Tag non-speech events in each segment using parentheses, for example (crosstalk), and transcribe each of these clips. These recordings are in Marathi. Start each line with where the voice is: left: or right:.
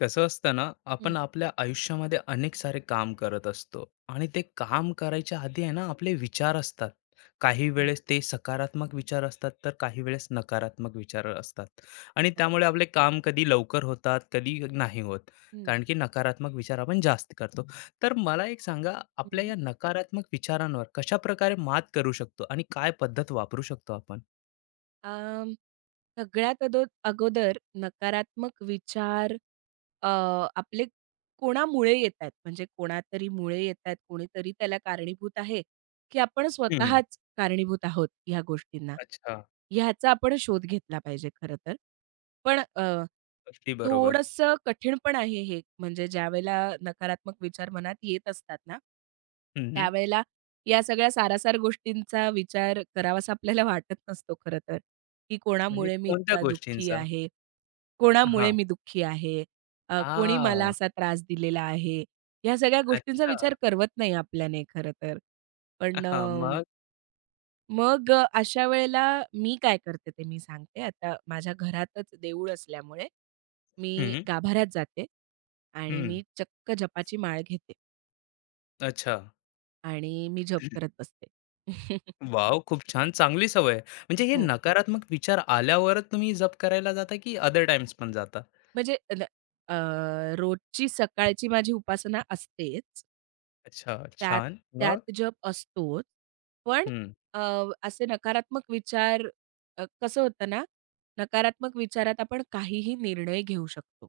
left: कसं असतं ना, आपण
right: हं,
left: आपल्या आयुष्यामध्ये अनेक सारे काम करत असतो आणि ते काम करायच्या आधी आहे ना, आपले विचार असतात. काही
right: हं.
left: वेळेस ते सकारात्मक विचार असतात, तर काही वेळेस नकारात्मक विचार असतात. आणि त्यामुळे
right: बरोबर.
left: आपले काम कधी लवकर होतात, कधी नाही होत.
right: हं.
left: कारण की नकारात्मक विचार आपण जास्त करतो. तर मला एक सांगा, आपल्या
right: हं.
left: या नकारात्मक विचारांवर कशा प्रकारे मात करू शकतो आणि काय पद्धत वापरू शकतो आपण?
right: अ, सगळ्यात अगोदर नकारात्मक विचार अ, आपले कोणामुळे येतायत, म्हणजे कोणातरी मुळे येतायत, कोणीतरी त्याला कारणीभूत आहे, की आपण
left: हम्म,
right: स्वतःच कारणीभूत आहोत ह्या गोष्टींना.
left: अच्छा.
right: ह्याचा आपण शोध घेतला पाहिजे खरं तर. पण
left: अगदी बरोबर.
right: थोडंसं कठीण पण आहे हे, म्हणजे ज्यावेळेला नकारात्मक विचार मनात येत असतात ना,
left: हम्म,
right: त्यावेळेला या सगळ्या सारासार गोष्टींचा विचार करावासा आपल्याला वाटत नसतो खरं तर, की
left: म्हणजे
right: कोणामुळे मी
left: कोणत्या
right: इतका दुःखी
left: गोष्टींचा?
right: आहे? कोणामुळे मी दुःखी आहे? कोणी मला
left: आ!
right: असा त्रास दिलेला आहे? ह्या सगळ्या गोष्टींचा
left: अच्छा.
right: विचार करवत नाही आपल्याने खरं तर. पण
left: हां,
right: अ,
left: मग?
right: मग अशा वेळेला मी काय करते ते मी सांगते. आता माझ्या घरातच देऊळ असल्यामुळे मी
left: हं,
right: गाभाऱ्यात जाते आणि
left: हं.
right: मी चक्क जपाची माळ घेते
left: अच्छा.
right: आणि मी जप करत बसते. (laughs)
left: वॉव! खूप छान. चांगली सवय आहे. म्हणजे हे
right: हो.
left: नकारात्मक विचार आल्यावरच तुम्ही जप करायला जाता, की अदर टाइम्स पण जाता?
right: म्हणजे अ, रोजची सकाळची माझी उपासना असतेच.
left: अच्छा,
right: त्यात
left: छान. मग?
right: त्यात जप असतोच. पण
left: हं.
right: अ, असे नकारात्मक विचार कसं होतं ना, नकारात्मक विचारात आपण काहीही निर्णय घेऊ शकतो.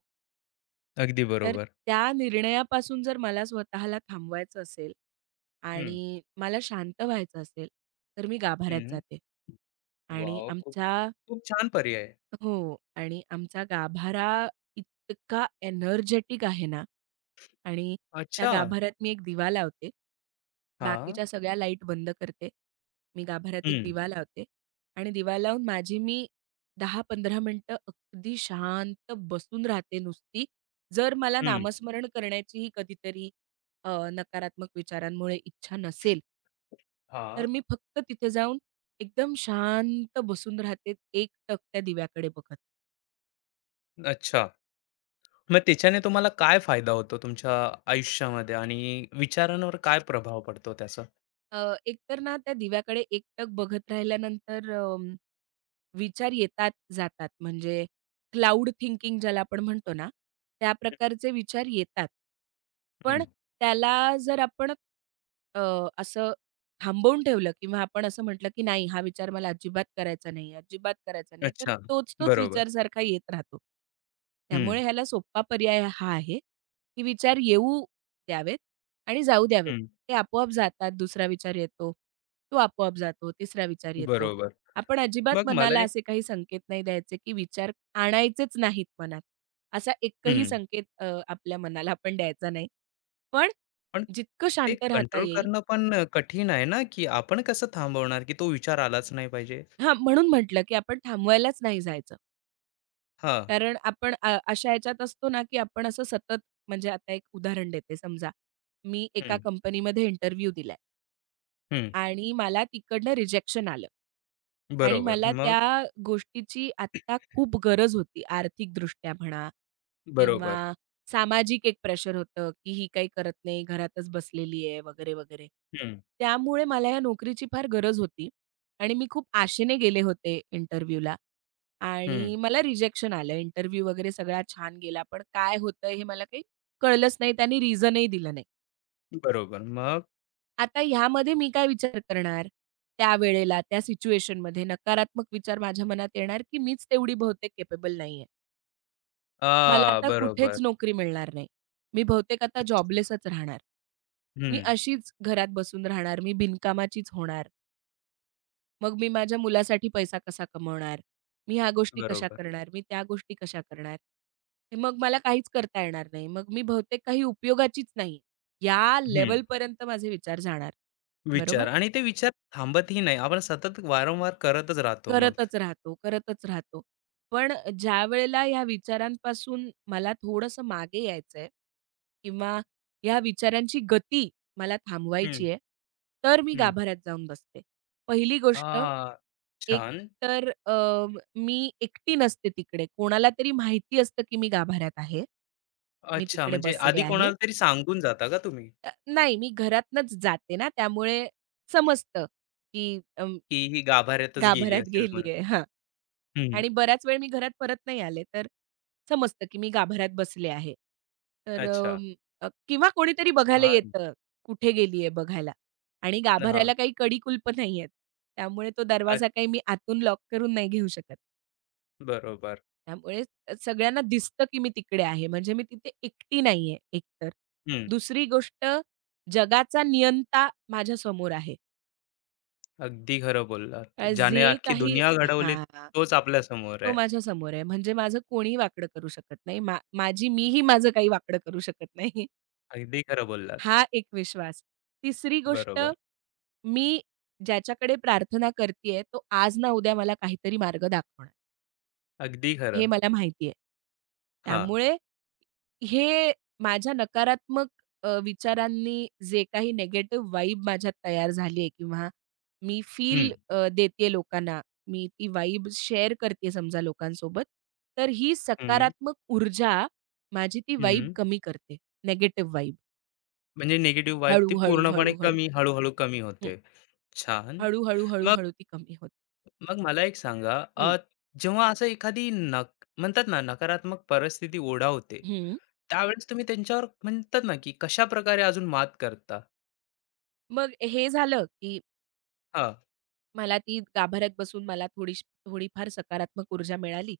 left: अगदी
right: तर
left: बरोबर.
right: त्या निर्णयापासून जर मला स्वतःला थांबवायचं असेल
left: हं,
right: आणि मला शांत व्हायचं असेल, तर मी गाभाऱ्यात
left: हं.
right: जाते. आणि
left: वॉव! खूप
right: आमच्या
left: खूप छान पर्याय आहे.
right: हो. आणि आमचा गाभारा इतका एनर्जेटिक आहे ना आणि त्या
left: अच्छा.
right: गाभाऱ्यात मी एक दिवा लावते.
left: हां.
right: बाकीच्या सगळ्या लाईट बंद करते. मी गाभाऱ्यात एक
left: हं,
right: दिवा लावते आणि दिवा लावून माझी मी 10-15 मिनिटं अगदी शांत बसून राहते नुसती. जर मला
left: हं.
right: नामस्मरण करण्याचीही कधीतरी नकारात्मक विचारांमुळे इच्छा नसेल तर
left: हां.
right: मी फक्त तिथे जाऊन एकदम शांत बसून राहते एकटक त्या दिव्याकडे बघत.
left: अच्छा. मग त्याच्याने तुम्हाला काय फायदा होतो तुमच्या आयुष्यामध्ये आणि विचारांवर काय प्रभाव पडतो त्याचा?
right: एकतर ना त्या दिव्याकडे एकटक बघत राहिल्यानंतर विचार येतात जातात म्हणजे क्लाउड थिंकिंग ज्याला आपण म्हणतो ना, त्या प्रकारचे विचार येतात. पण
left: हं.
right: त्याला जर आपण अ, असं थांबवून ठेवलं किंवा आपण असं म्हटलं, की नाही हा विचार मला अजिबात करायचा नाही, अजिबात करायचा नाही, तर
left: अच्छा.
right: तोच-तोच
left: बरोबर.
right: विचार सारखा येत राहतो.
left: हं,
right: त्यामुळे ह्याला सोप्पा पर्याय हा आहे, की विचार येऊ द्यावेत आणि जाऊ द्यावेत.
left: हं.
right: ते आपोआप जातात. दुसरा विचार येतो. तो आपोआप जातो. तिसरा विचार येतो.
left: बरोबर.
right: आपण अजिबात
left: मग मला
right: मनाला
left: एक.
right: असे काही संकेत नाही द्यायचे, की विचार आणायचेच नाहीत मनात. असा एकही
left: हं.
right: संकेत आपल्या मनाला आपण द्यायचा नाही. पण
left: पण
right: जितकं
left: ते
right: शांत राहता
left: कंट्रोल
right: येईल.
left: करणं पण कठीण आहे ना, की आपण कसं थांबवणार, की तो विचार आलाच नाही पाहिजे?
right: हां, म्हणून म्हटलं, की आपण थांबवायलाच नाही जायचं.
left: हां.
right: कारण आपण अशा ह्याच्यात असतो ना, की आपण असं सतत. म्हणजे आता एक उदाहरण देते. समजा मी एका
left: हं,
right: कंपनीमध्ये इंटरव्ह्यू दिलाय.
left: हं.
right: आणि मला तिकडनं रिजेक्शन आलं. आणि
left: बरोबर.
right: मला
left: मग.
right: त्या गोष्टीची आत्ता खूप गरज होती आर्थिकदृष्ट्या म्हणा
left: बरोबर.
right: किंवा सामाजिक एक प्रेशर होतं, की ही काही करत नाही, घरातच बसलेली आहे वगैरे, वगैरे.
left: हं,
right: त्यामुळे मला या नोकरीची फार गरज होती आणि मी खूप आशेने गेले होते इंटरव्ह्यूला
left: हं.
right: आणि मला रिजेक्शन आलं. इंटरव्ह्यू वगैरे सगळा छान गेला, पण काय होतं हे मला काही कळलंच नाही. त्यांनी रिझनही दिलं नाही.
left: बरोबर. मग.
right: आता ह्यामध्ये मी काय विचार करणार? त्यावेळेला, त्या सिच्युएशनमध्ये नकारात्मक विचार माझ्या मनात येणार, की मीच तेवढी बहुतेक केपेबल नाहीये. मला
left: आ,
right: आता कुठेच
left: बरोबर.
right: नोकरी मिळणार नाही. मी बहुतेक आता
left: अच्छा.
right: जॉबलेसच राहणार. मी
left: हं.
right: अशीच घरात बसून राहणार. मी बिनकामाचीच होणार. मग मी माझ्या मुलासाठी पैसा कसा कमवणार? मी ह्या गोष्टी कशा
left: बरोबर.
right: करणार? मी त्या गोष्टी कशा करणार? हे मग मला काहीच करता येणार नाही. मग मी बहुतेक काही उपयोगाचीच नाही. या
left: हं.
right: लेव्हलपर्यंत माझे विचार जाणार. बरोबर?
left: विचार आणि ते विचार थांबतही नाही. आपण सतत वारंवार करतच राहतो मग.
right: करतच राहतो, करतच राहतो. पण ज्यावेळेला ह्या विचारांपासून मला थोडंसं मागे यायचंय किंवा ह्या विचारांची गती मला
left: हं,
right: थांबवायची आहे, तर मी
left: हं.
right: गाभाऱ्यात जाऊन बसते. पहिली गोष्ट,
left: आ,
right: एक
left: छान.
right: तर मी एकटी नसते तिकडे. कोणाला तरी माहिती असतं, की मी गाभाऱ्यात आहे. मी
left: अच्छा,
right: तिकडे
left: म्हणजे
right: बसले
left: आधी
right: आहे.
left: कोणाला तरी सांगून जाता का तुम्ही,
right: नाही, मी घरातनंच जाते ना, त्यामुळे समजतं, की
left: की ही गाभाऱ्यातच गेली
right: गाभाऱ्यात
left: असेल म्हणून?
right: गेली आहे.
left: हं,
right: आणि बराच वेळ मी घरात परत नाही आले, तर समजतं की मी गाभाऱ्यात बसले आहे. तर
left: अच्छा.
right: किंवा कोणीतरी बघायला
left: छान.
right: येतं, कुठे गेली आहे बघायला आणि
left: हां,
right: गाभाऱ्याला काही कडी कुलपं नाहीयेत. त्यामुळे तो
left: अ,
right: दरवाजा काही मी आतून लॉक करून नाही घेऊ शकत.
left: बरोबर.
right: त्यामुळे सगळ्यांना दिसतं की मी तिकडे आहे. म्हणजे मी तिथे एकटी नाहीये एकतर.
left: हं,
right: दुसरी गोष्ट जगाचा नियंता माझ्यासमोर आहे.
left: अगदी खरं बोललात.
right: अ,
left: ज्याने
right: जे
left: अख्खी
right: काही
left: दुनिया घडवली,
right: हां.
left: तोच आपल्यासमोर
right: तो
left: आहे.
right: माझ्यासमोर आहे. म्हणजे माझं कोणीही वाकडं करू शकत नाही. माझी मीही माझं काही वाकडं करू शकत नाही. (laughs)
left: अगदी खरं बोललात.
right: हा एक विश्वास. तिसरी गोष्ट,
left: बरोबर.
right: मी ज्याच्याकडे प्रार्थना करतीये, तो आज ना उद्या मला काहीतरी मार्ग दाखवणार.
left: अगदी खरं.
right: हे मला माहिती आहे.
left: हां.
right: त्यामुळे हे माझ्या नकारात्मक विचारांनी जे काही निगेटिव्ह वाइब माझ्यात तयार झाली आहे किंवा मी
left: हं,
right: फील देते लोकांना, मी ती वाइब शेअर करते समजा लोकांसोबत, तर ही
left: हं,
right: सकारात्मक ऊर्जा माझी ती वाइब
left: हं.
right: कमी करते, निगेटिव्ह वाइब.
left: म्हणजे निगेटिव्ह वाइब ती
right: हळू-हळू,
left: पूर्णपणे
right: हळू-हळू.
left: कमी, हळू कमी
right: हं.
left: होते. छान.
right: हळू-हळू,
left: मग.
right: हळूहळू ती कमी होते.
left: मग मला एक सांगा,
right: हं,
left: जेव्हा असं एखादी नक म्हणतात ना, नकारात्मक परिस्थिती ओढावते,
right: हं.
left: त्यावेळेस तुम्ही त्यांच्यावर म्हणतात ना, की कशा प्रकारे अजून मात करता?
right: मग हे झालं, की
left: हा,
right: मला ती गाभाऱ्यात बसून मला थोडीफार सकारात्मक ऊर्जा मिळाली.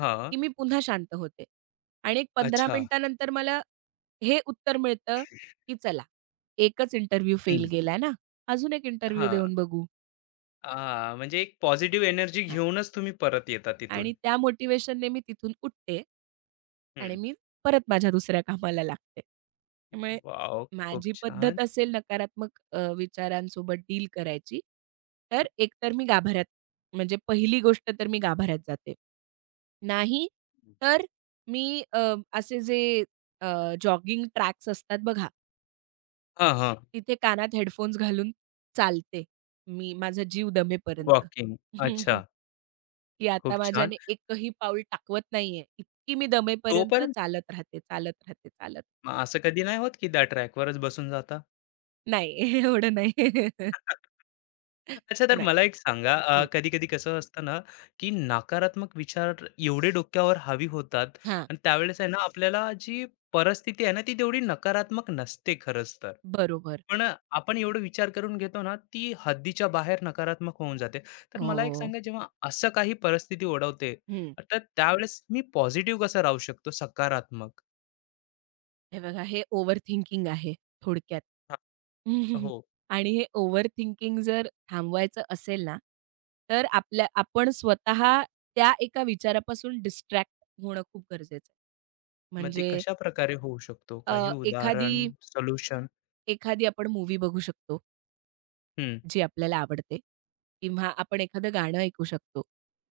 left: हा.
right: की मी पुन्हा शांत होते. आणि एक 15
left: अच्छा.
right: मिनिटानंतर मला हे उत्तर मिळतं, की चला एकच इंटरव्ह्यू फेल
left: हम्म,
right: गेलाय ना, अजून एक इंटरव्ह्यू
left: हा.
right: देऊन बघू.
left: आ, म्हणजे एक पॉझिटिव्ह एनर्जी
right: हां.
left: घेऊनच तुम्ही परत येता तिथून.
right: आणि त्या मोटिव्हेशनने मी तिथून उठते आणि
left: हम्म.
right: मी परत माझ्या दुसऱ्या कामाला लागते. त्यामुळे
left: वाव, खूप
right: माझी
left: छान.
right: पद्धत असेल नकारात्मक विचारांसोबत डील करायची, तर एकतर मी गाभाऱ्यात, म्हणजे पहिली गोष्ट तर मी गाभाऱ्यात जाते. नाही
left: हम्म,
right: तर मी असे जे अ, जॉगिंग ट्रॅक्स असतात बघा,
left: हा, हा.
right: तिथे कानात हेडफोन्स घालून चालते मी माझा जीव दमेपर्यंत,
left: वॉकिंग.
right: हम्म,
left: अच्छा.
right: हम्म. की आता
left: खूप छान.
right: माझ्याने एकही पाऊल टाकवत नाहीये. इतकी मी दमेपर्यंत
left: तोपर्यंत,
right: चालत राहते, चालत राहते,
left: मग असं कधी नाही होत की त्या ट्रॅकवरच बसून जाता?
right: नाही. (laughs) एवढं नाही.
left: (laughs)
right: (laughs)
left: अच्छा, तर
right: नाही.
left: मला एक सांगा, कधी-कधी कसं असतं ना, की नकारात्मक विचार एवढे डोक्यावर हावी होतात
right: हां,
left: आणि त्यावेळेस आहे ना, आपल्याला जी परिस्थिती आहे ना, ती तेवढी नकारात्मक नसते खरंच तर.
right: बरोबर.
left: पण आपण एवढं विचार करून घेतो ना, ती हद्दीच्या बाहेर नकारात्मक होऊन जाते. तर
right: हो.
left: मला एक
right: हो.
left: सांगा, जेव्हा असं काही परिस्थिती ओढवते,
right: हं.
left: तर त्यावेळेस मी पॉझिटिव्ह कसा राहू शकतो, सकारात्मक?
right: हे बघा हे ओव्हर थिंकिंग आहे थोडक्यात.
left: हां.
right: (laughs)
left: हो,
right: आणि हे ओव्हर थिंकिंग जर थांबवायचं असेल ना, तर आपण स्वतः त्या एका विचारापासून डिस्ट्रॅक्ट होणं खूप गरजेचं आहे.
left: मग ते
right: म्हणजे
left: कशाप्रकारे होऊ शकतो? काही
right: एखादी
left: उदाहरण, सोल्युशन?
right: एखादी आपण मूवी बघू शकतो.
left: हं,
right: जी आपल्याला आवडते किंवा आपण एखादं गाणं ऐकू शकतो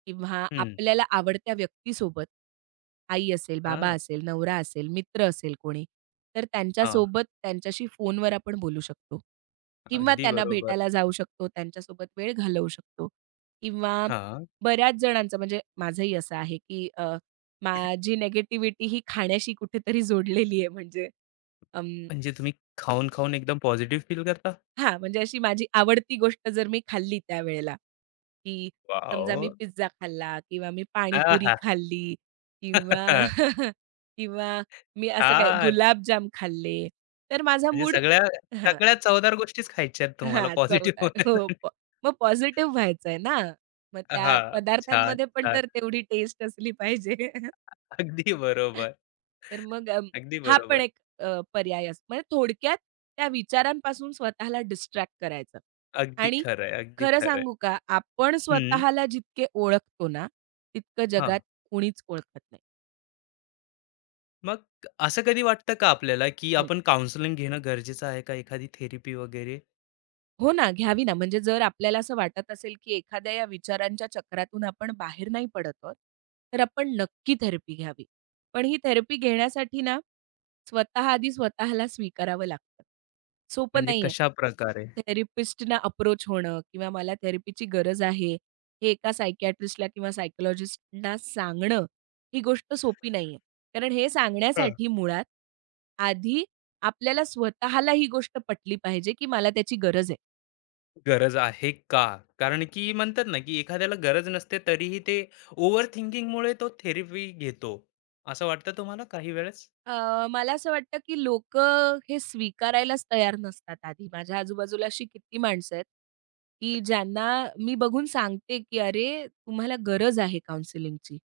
right: किंवा
left: हं.
right: आपल्याला आवडत्या व्यक्तीसोबत आई असेल, बाबा
left: हां,
right: असेल, नवरा असेल, मित्र असेल कोणी, तर त्यांच्याशी फोनवर आपण बोलू शकतो किंवा
left: अगदी
right: त्यांना
left: बरोबर.
right: भेटायला जाऊ शकतो, त्यांच्यासोबत वेळ घालवू शकतो किंवा
left: हां.
right: बऱ्याच जणांचं म्हणजे माझंही असं आहे, की माझी निगेटिव्हिटी ही खाण्याशी कुठेतरी जोडलेली आहे म्हणजे.
left: म्हणजे तुम्ही खाऊन-खाऊन एकदम पॉझिटिव्ह फील करता?
right: हां, म्हणजे अशी माझी आवडती गोष्ट जर मी खाल्ली त्यावेळेला, की समजा
left: वॉव!
right: मी पिझ्झा खाल्ला किंवा मी पाणीपुरी
left: आहा!
right: खाल्ली किंवा (laughs) किंवा मी असं काय
left: हां, (laughs)
right: गुलाबजाम खाल्ले, तर माझा
left: म्हणजे
right: मूड.
left: सगळ्या
right: हां,
left: सगळ्या चवदार गोष्टीच खायच्या आहेत तुम्हाला
right: हां,
left: पॉझिटिव्ह
right: चवदार. हो,
left: होण्यासाठी.
right: मग पॉझिटिव्ह व्हायचंय ना, मग त्या
left: हां, छान,
right: पदार्थांमध्ये पण
left: छान.
right: तर तेवढी टेस्ट असली पाहिजे.
left: अगदी बरोबर,
right: तर मग
left: अगदी
right: हा पण
left: बरोबर.
right: एक पर्याय असतो. म्हणजे थोडक्यात त्या विचारांपासून स्वतःला डिस्ट्रॅक्ट करायचं.
left: अगदी
right: आणि
left: खरं, अगदी
right: खरं
left: खरं आहे.
right: सांगू का, आपण
left: हं,
right: स्वतःला जितके ओळखतो ना, तितकं जगात कुणीच ओळखत नाही.
left: मग असं कधी वाटतं का आपल्याला, की आपण काउंसलिंग घेणं गरजेचं आहे का, एखादी थेरपी वगैरे?
right: हो ना, घ्यावी ना. म्हणजे जर आपल्याला असं वाटत असेल, की एखाद्या या विचारांच्या चक्रातून आपण बाहेर नाही पडत आहोत, तर आपण नक्की थेरपी घ्यावी. पण ही थेरपी घेण्यासाठी ना, स्वतः आधी स्वतःला स्वीकारावं लागतं. सोपं
left: म्हणजे
right: नाहीये.
left: कशाप्रकारे?
right: थेरपिस्टना अप्रोच होणं किंवा मला थेरपीची गरज आहे, हे एका सायकियाट्रिस्टला किंवा सायकॉलॉजिस्टना सांगणं, ही गोष्ट सोपी नाहीये. कारण हे सांगण्यासाठी मुळात आधी आपल्याला स्वतःला ही गोष्ट पटली पाहिजे, की मला त्याची गरज आहे.
left: गरज आहे का? कारण की म्हणतात ना, की एखाद्याला गरज नसते तरीही ते ओव्हर थिंकिंगमुळे तो थेरपी घेतो. असं वाटतं तुम्हाला काही वेळेस?
right: मला असं वाटतं, की लोकं हे स्वीकारायलाच तयार नसतात आधी. माझ्या आजूबाजूला अशी किती माणसं आहेत, की ज्यांना मी बघून सांगते, की "अरे, तुम्हाला गरज आहे काउन्सिलिंगची."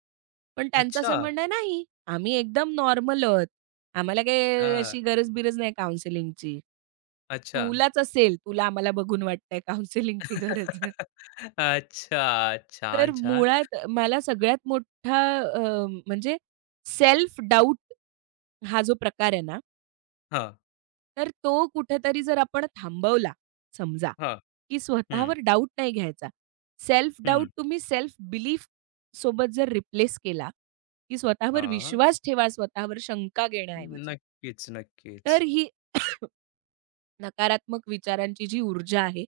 right: पण त्यांचं असं
left: अच्छा.
right: म्हणणं आहे, "नाही, आम्ही एकदम नॉर्मल आहोत. आम्हाला काही
left: हां.
right: अशी गरज-बिरज नाही काउन्सिलिंगची.
left: अच्छा.
right: तुलाच असेल, तुला आम्हाला बघून वाटतंय काउन्सिलिंगची गरज."
left: (laughs) अच्छा.
right: तर
left: छान, छान.
right: मुळात मला सगळ्यात मोठा म्हणजे सेल्फ डाऊट हा जो प्रकार आहे ना,
left: हां,
right: तर तो कुठेतरी जर आपण थांबवला समजा,
left: हां.
right: की
left: हं,
right: स्वतःवर डाऊट नाही घ्यायचा. सेल्फ
left: हं.
right: डाऊट तुम्ही सेल्फ बिलीफ सोबत जर रिप्लेस केला, की स्वतःवर
left: हां.
right: विश्वास ठेवा, स्वतःवर शंका घेण्याऐवजी.
left: नक्कीच, नक्कीच.
right: तर ही नकारात्मक विचारांची जी ऊर्जा आहे,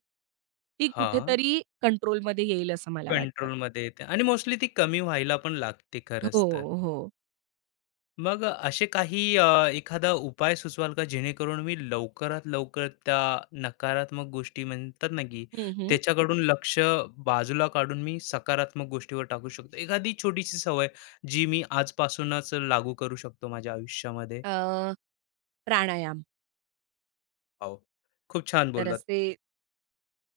right: ती
left: हां.
right: कुठेतरी कंट्रोलमध्ये येईल असं मला वाटतं.
left: कंट्रोलमध्ये येते आणि मोस्टली ती कमी व्हायला पण लागते
right: हो,
left: खरंच तर.
right: हो.
left: मग असे काही एखादा उपाय सुचवाल का, जेणेकरून मी लवकरात लवकर त्या नकारात्मक गोष्टी म्हणतात ना, की
right: हं, हं.
left: त्याच्याकडून लक्ष बाजूला काढून मी सकारात्मक गोष्टीवर टाकू शकतो, एखादी छोटीशी सवय जी मी आजपासूनच लागू करू शकतो माझ्या आयुष्यामध्ये?
right: अ, प्राणायाम.
left: हो, खूप छान
right: तर
left: बोललात.
right: असे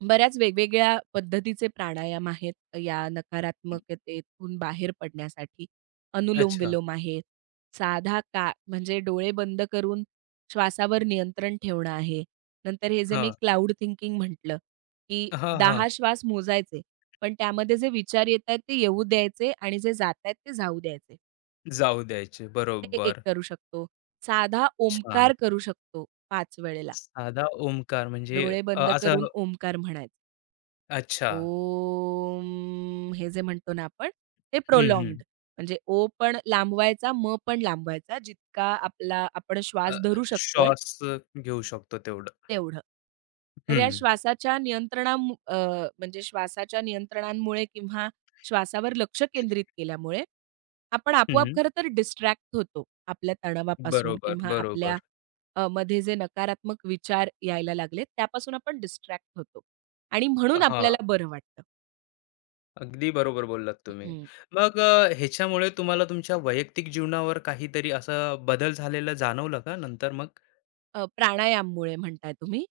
right: बऱ्याच वेगवेगळ्या पद्धतीचे प्राणायाम आहेत या नकारात्मकतेतून बाहेर पडण्यासाठी.
left: अच्छा.
right: अनुलोम-विलोम आहे. साधा का, म्हणजे डोळे बंद करून श्वासावर नियंत्रण ठेवणं आहे. नंतर हे जे
left: हा,
right: मी क्लाउड थिंकिंग म्हटलं, की
left: हा. हा.
right: 10 श्वास मोजायचे, पण त्यामध्ये जे विचार येतायत ते येऊ द्यायचे आणि जे जातायत ते जाऊ द्यायचे.
left: जाऊ द्यायचे,
right: ते एक
left: बरोबर.
right: करू शकतो. साधा
left: छान.
right: ओमकार करू शकतो 5 वेळेला.
left: साधा ओमकार म्हणजे?
right: डोळे बंद
left: असं?
right: करून ओमकार म्हणायचा.
left: अच्छा.
right: ओम हे जे म्हणतो ना आपण, ते
left: हम्म, हम्म.
right: प्रोलॉन्ग्ड, म्हणजे ओ पण लांबवायचा, म पण लांबवायचा. जितका आपण
left: अ,
right: श्वास धरू शकतोय
left: श्वास घेऊ शकतो तेवढं.
right: तेवढं. तर
left: हं,
right: या म्हणजे श्वासाच्या नियंत्रणांमुळे किंवा श्वासावर लक्ष केंद्रित केल्यामुळे, आपण आपोआप
left: हं.
right: खरं तर डिस्ट्रॅक्ट होतो आपल्या तणावापासून
left: बरोबर,
right: किंवा
left: बरोबर.
right: मध्ये जे नकारात्मक विचार यायला लागले त्यापासून आपण डिस्ट्रॅक्ट होतो आणि म्हणून
left: हां,
right: आपल्याला बरं वाटतं.
left: अगदी बरोबर बोललात तुम्ही. मग ह्याच्यामुळे तुम्हाला तुमच्या वैयक्तिक जीवनावर काहीतरी असा बदल झालेला जाणवला का नंतर मग?
right: प्राणायाममुळे म्हणताय तुम्ही?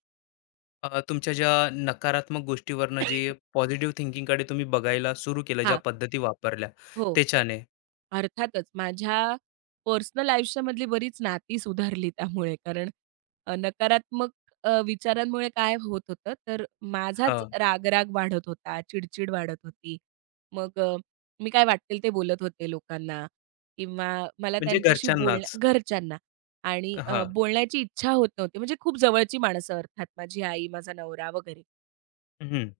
left: तुमच्या ज्या नकारात्मक गोष्टीवरनं जे
right: (coughs)
left: पॉझिटिव्ह थिंकिंगकडे तुम्ही बघायला सुरू केलं, ज्या
right: हा,
left: पद्धती वापरल्या
right: हो.
left: त्याच्याने?
right: अर्थातच माझ्या पर्सनल आयुष्यामधली बरीच नाती सुधारली त्यामुळे. कारण नकारात्मक विचारांमुळे काय होत होतं, तर माझाच
left: हां,
right: रागराग वाढत होता, चिडचिड वाढत होती. मग मी काय वाटेल ते बोलत होते लोकांना किंवा मला
left: म्हणजे
right: त्यांच्याशी
left: घरच्यांनाच.
right: घरच्यांना आणि
left: हां,
right: बोलण्याची इच्छा होत नव्हती. म्हणजे खूप जवळची माणसं अर्थात माझी आई, माझा नवरा वगैरे.
left: हं.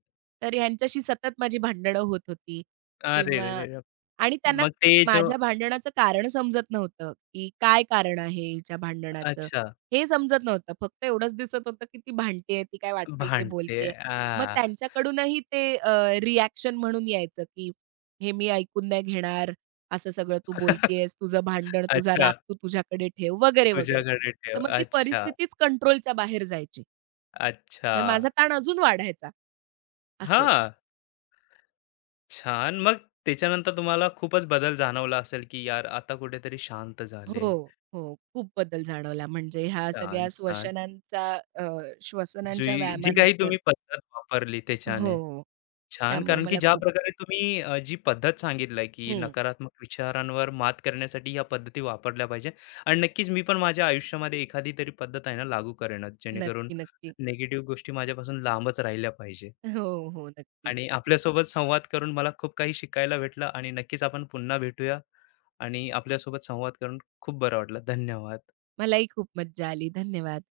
right: तर ह्यांच्याशी सतत माझी भांडणं होत होती
left: अरे
right: किंवा
left: रे रे रे!
right: आणि त्यांना
left: मग ते जो.
right: माझ्या भांडणाचं कारण समजत नव्हतं, की काय कारण आहे हिच्या भांडणाचं,
left: अच्छा,
right: हे समजत नव्हतं. फक्त एवढंच दिसत होतं, की ती भांडतेय, ती काय वाटेल ते
left: भांडते.
right: बोलतेय. मग
left: आ!
right: त्यांच्याकडूनही ते रिएक्शन म्हणून यायचं, की "हे मी ऐकून नाही घेणार, असं सगळं तू
left: (laughs)
right: बोलतेयस, तुझं भांडण, तुझा राग
left: अच्छा,
right: तू तुझ्याकडे ठेव," वगैरे, वगैरे.
left: तुझ्याकडे
right: तर
left: ठेव.
right: मग ती
left: अच्छा.
right: परिस्थितीच कंट्रोलच्या बाहेर जायची.
left: अच्छा.
right: मग माझा ताण अजून वाढायचा, असं.
left: हां, छान. मग त्याच्यानंतर तुम्हाला खूपच बदल जाणवला असेल, की यार आता कुठेतरी शांत झाले.
right: हो, हो. खूप बदल जाणवला म्हणजे ह्या सगळ्या
left: छान, छान.
right: अ,
left: जी
right: श्वसनांच्या
left: जी काही
right: व्यायामानंतर.
left: तुम्ही पद्धत वापरली
right: हो.
left: त्याच्याने. छान,
right: त्यामुळे
left: कारण की
right: मला
left: ज्या
right: खूप.
left: प्रकारे तुम्ही जी पद्धत सांगितली, की
right: हं.
left: नकारात्मक विचारांवर मात करण्यासाठी ह्या पद्धती वापरल्या पाहिजे आणि नक्कीच मी पण माझ्या आयुष्यामध्ये एखादी तरी पद्धत आहे ना लागू करेनच, जेणेकरून
right: नक्की, नक्की.
left: निगेटिव्ह गोष्टी माझ्यापासून लांबच राहिल्या पाहिजे.
right: हो, हो. नक्की.
left: आणि आपल्यासोबत संवाद करून मला खूप काही शिकायला भेटलं आणि नक्कीच आपण पुन्हा भेटूया. आणि आपल्यासोबत संवाद करून खूप बरं वाटलं. धन्यवाद.
right: मलाही खूप मज्जा आली. धन्यवाद.